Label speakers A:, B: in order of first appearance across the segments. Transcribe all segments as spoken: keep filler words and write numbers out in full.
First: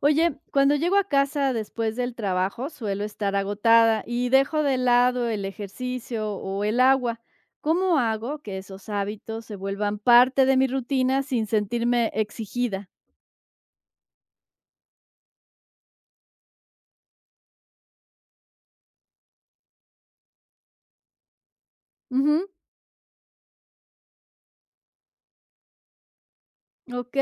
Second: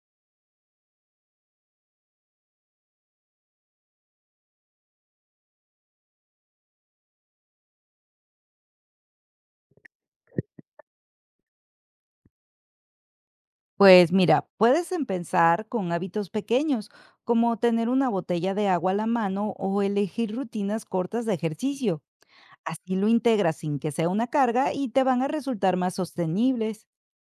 A: Oye, cuando llego a casa después del trabajo suelo estar agotada y dejo de lado el ejercicio o el agua. ¿Cómo hago que esos hábitos se vuelvan parte de mi rutina sin sentirme exigida?
B: Pues mira, puedes empezar con hábitos pequeños, como tener una botella de agua a la mano o elegir rutinas cortas de ejercicio.
A: Ujú,
B: Así lo integras sin que sea una carga y te van a resultar más sostenibles.
A: ok.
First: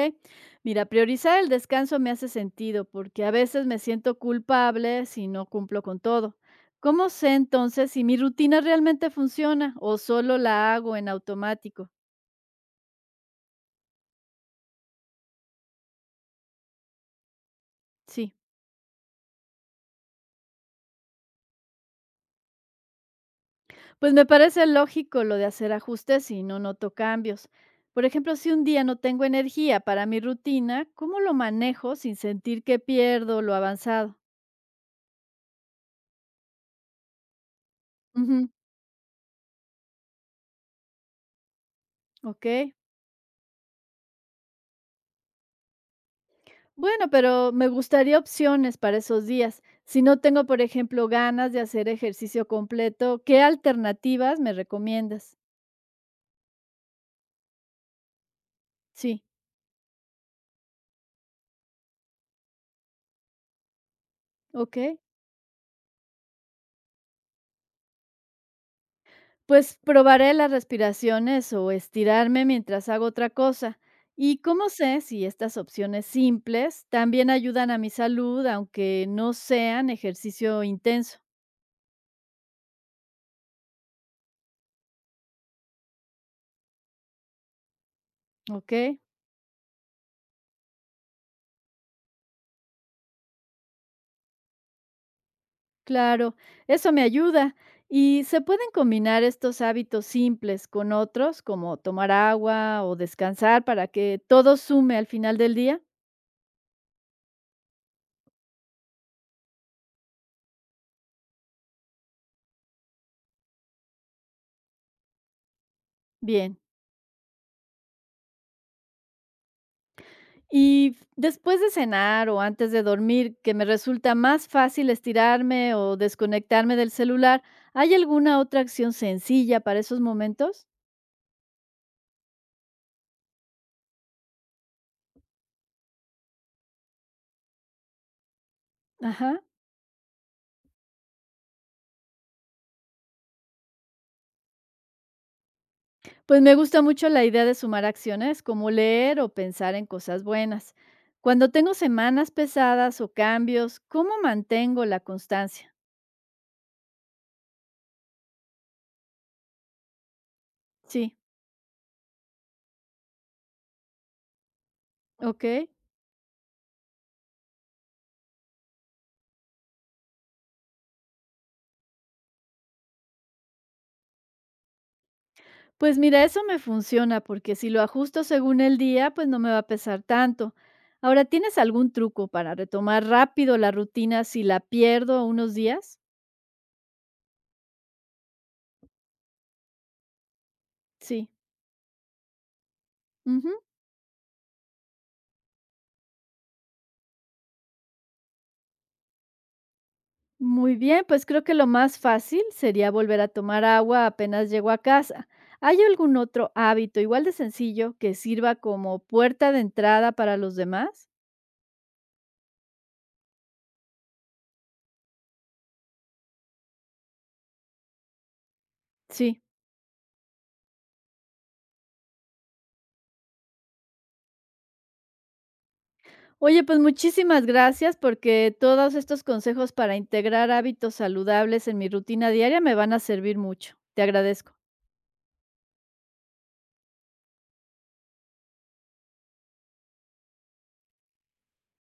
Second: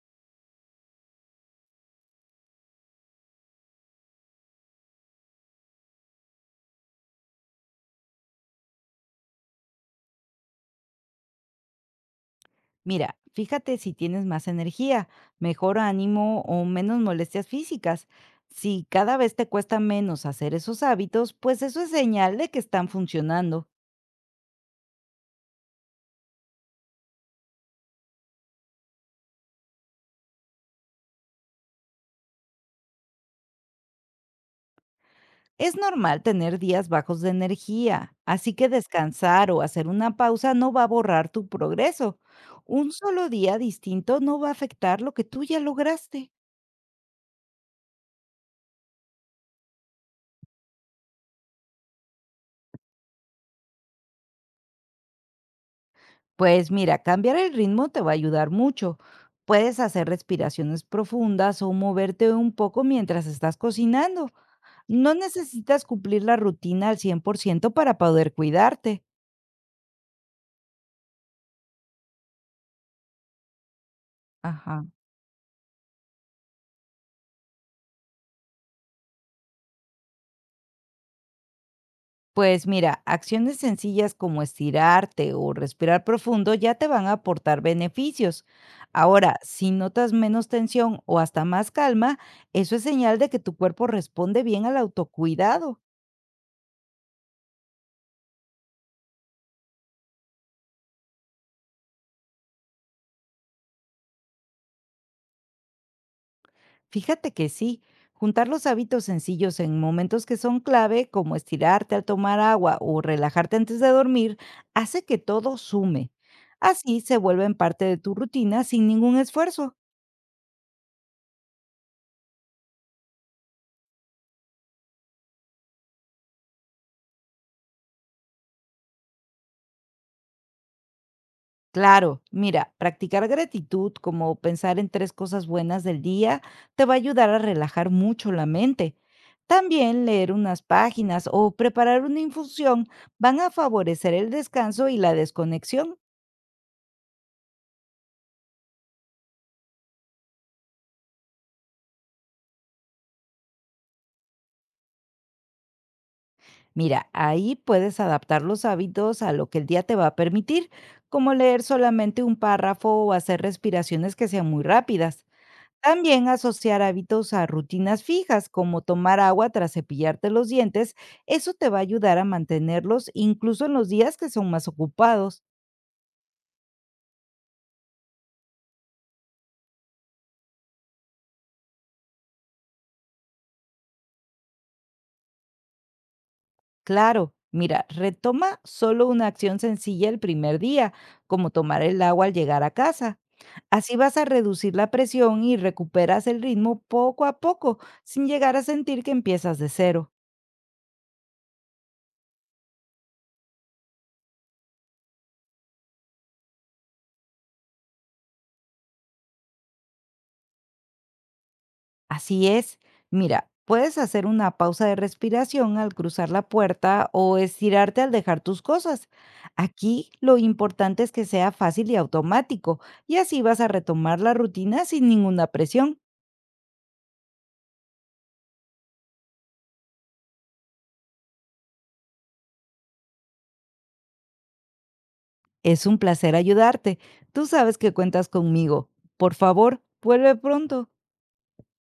A: Mira, priorizar el descanso me hace sentido porque a veces me siento culpable si no cumplo con todo. ¿Cómo sé entonces si mi rutina realmente funciona o solo la hago en automático?
B: Mira, fíjate si tienes más energía, mejor ánimo o menos molestias físicas.
A: Sí.
B: Si cada vez te cuesta menos hacer esos hábitos, pues eso es señal de que están funcionando.
A: Pues me parece lógico lo de hacer ajustes si no noto cambios. Por ejemplo, si un día no tengo energía para mi rutina, ¿cómo lo manejo sin sentir que pierdo lo avanzado?
B: Es normal tener días bajos de energía,
A: Ujú,
B: así que descansar o hacer una pausa no va a borrar tu progreso.
A: ok.
B: Un solo día distinto no va a afectar lo que tú ya lograste.
A: Bueno, pero me gustaría opciones para esos días. Si no tengo, por ejemplo, ganas de hacer ejercicio completo, ¿qué alternativas me recomiendas?
B: Pues mira, cambiar el ritmo te va a ayudar mucho.
A: Sí,
B: Puedes hacer respiraciones profundas o moverte un poco mientras estás cocinando.
A: ok.
B: No necesitas cumplir la rutina al cien por ciento para poder cuidarte.
A: Pues probaré las respiraciones o estirarme mientras hago otra cosa. ¿Y cómo
B: Ajá.
A: sé si estas opciones simples también ayudan a mi salud, aunque no sean ejercicio intenso?
B: Pues mira, acciones sencillas como estirarte o respirar profundo ya te van a aportar beneficios.
A: ¿Ok?
B: Ahora, si notas menos tensión o hasta más calma, eso es señal de que tu cuerpo responde bien al autocuidado.
A: Claro, eso me ayuda. ¿Y se pueden combinar estos hábitos simples con otros, como tomar agua o descansar, para que todo sume al final del día?
B: Fíjate que sí, juntar los hábitos sencillos en momentos que son clave, como estirarte al tomar agua o relajarte antes de dormir, hace que todo sume.
A: Bien.
B: Así se vuelven parte de tu rutina sin ningún esfuerzo.
A: Y después de cenar o antes de dormir, que me resulta más fácil estirarme o desconectarme del celular, ¿hay alguna otra acción sencilla para esos momentos?
B: Claro, mira, practicar gratitud, como pensar en tres cosas buenas del día, te va a ayudar a relajar mucho la mente.
A: Ajá.
B: También leer unas páginas o preparar una infusión van a favorecer el descanso y la desconexión.
A: Pues me gusta mucho la idea de sumar acciones, como leer o pensar en cosas buenas. Cuando tengo semanas pesadas o cambios, ¿cómo mantengo la constancia?
B: Mira, ahí puedes adaptar los hábitos a lo que el día te va a permitir,
A: Sí,
B: como leer solamente un párrafo o hacer respiraciones que sean muy rápidas.
A: ok.
B: También asociar hábitos a rutinas fijas, como tomar agua tras cepillarte los dientes, eso te va a ayudar a mantenerlos incluso en los días que son más ocupados.
A: Pues mira, eso me funciona porque si lo ajusto según el día, pues no me va a pesar tanto. Ahora, ¿tienes algún truco para retomar rápido la rutina si la pierdo unos días?
B: Claro, mira, retoma solo una acción sencilla el primer día,
A: Sí.
B: como tomar el agua al llegar a casa.
A: Ujú.
B: Así vas a reducir la presión y recuperas el ritmo poco a poco, sin llegar a sentir que empiezas de cero.
A: Muy bien, pues creo que lo más fácil sería volver a tomar agua apenas llego a casa. ¿Hay algún otro hábito igual de sencillo que sirva como puerta de entrada para los demás?
B: Así es. Mira, puedes hacer una pausa de respiración al cruzar la puerta o estirarte al dejar tus cosas.
A: Sí.
B: Aquí lo importante es que sea fácil y automático, y así vas a retomar la rutina sin ninguna presión.
A: Oye, pues muchísimas gracias porque todos estos consejos para integrar hábitos saludables en mi rutina diaria me van a servir mucho. Te agradezco.
B: Es un placer ayudarte. Tú sabes que cuentas conmigo. Por favor, vuelve pronto.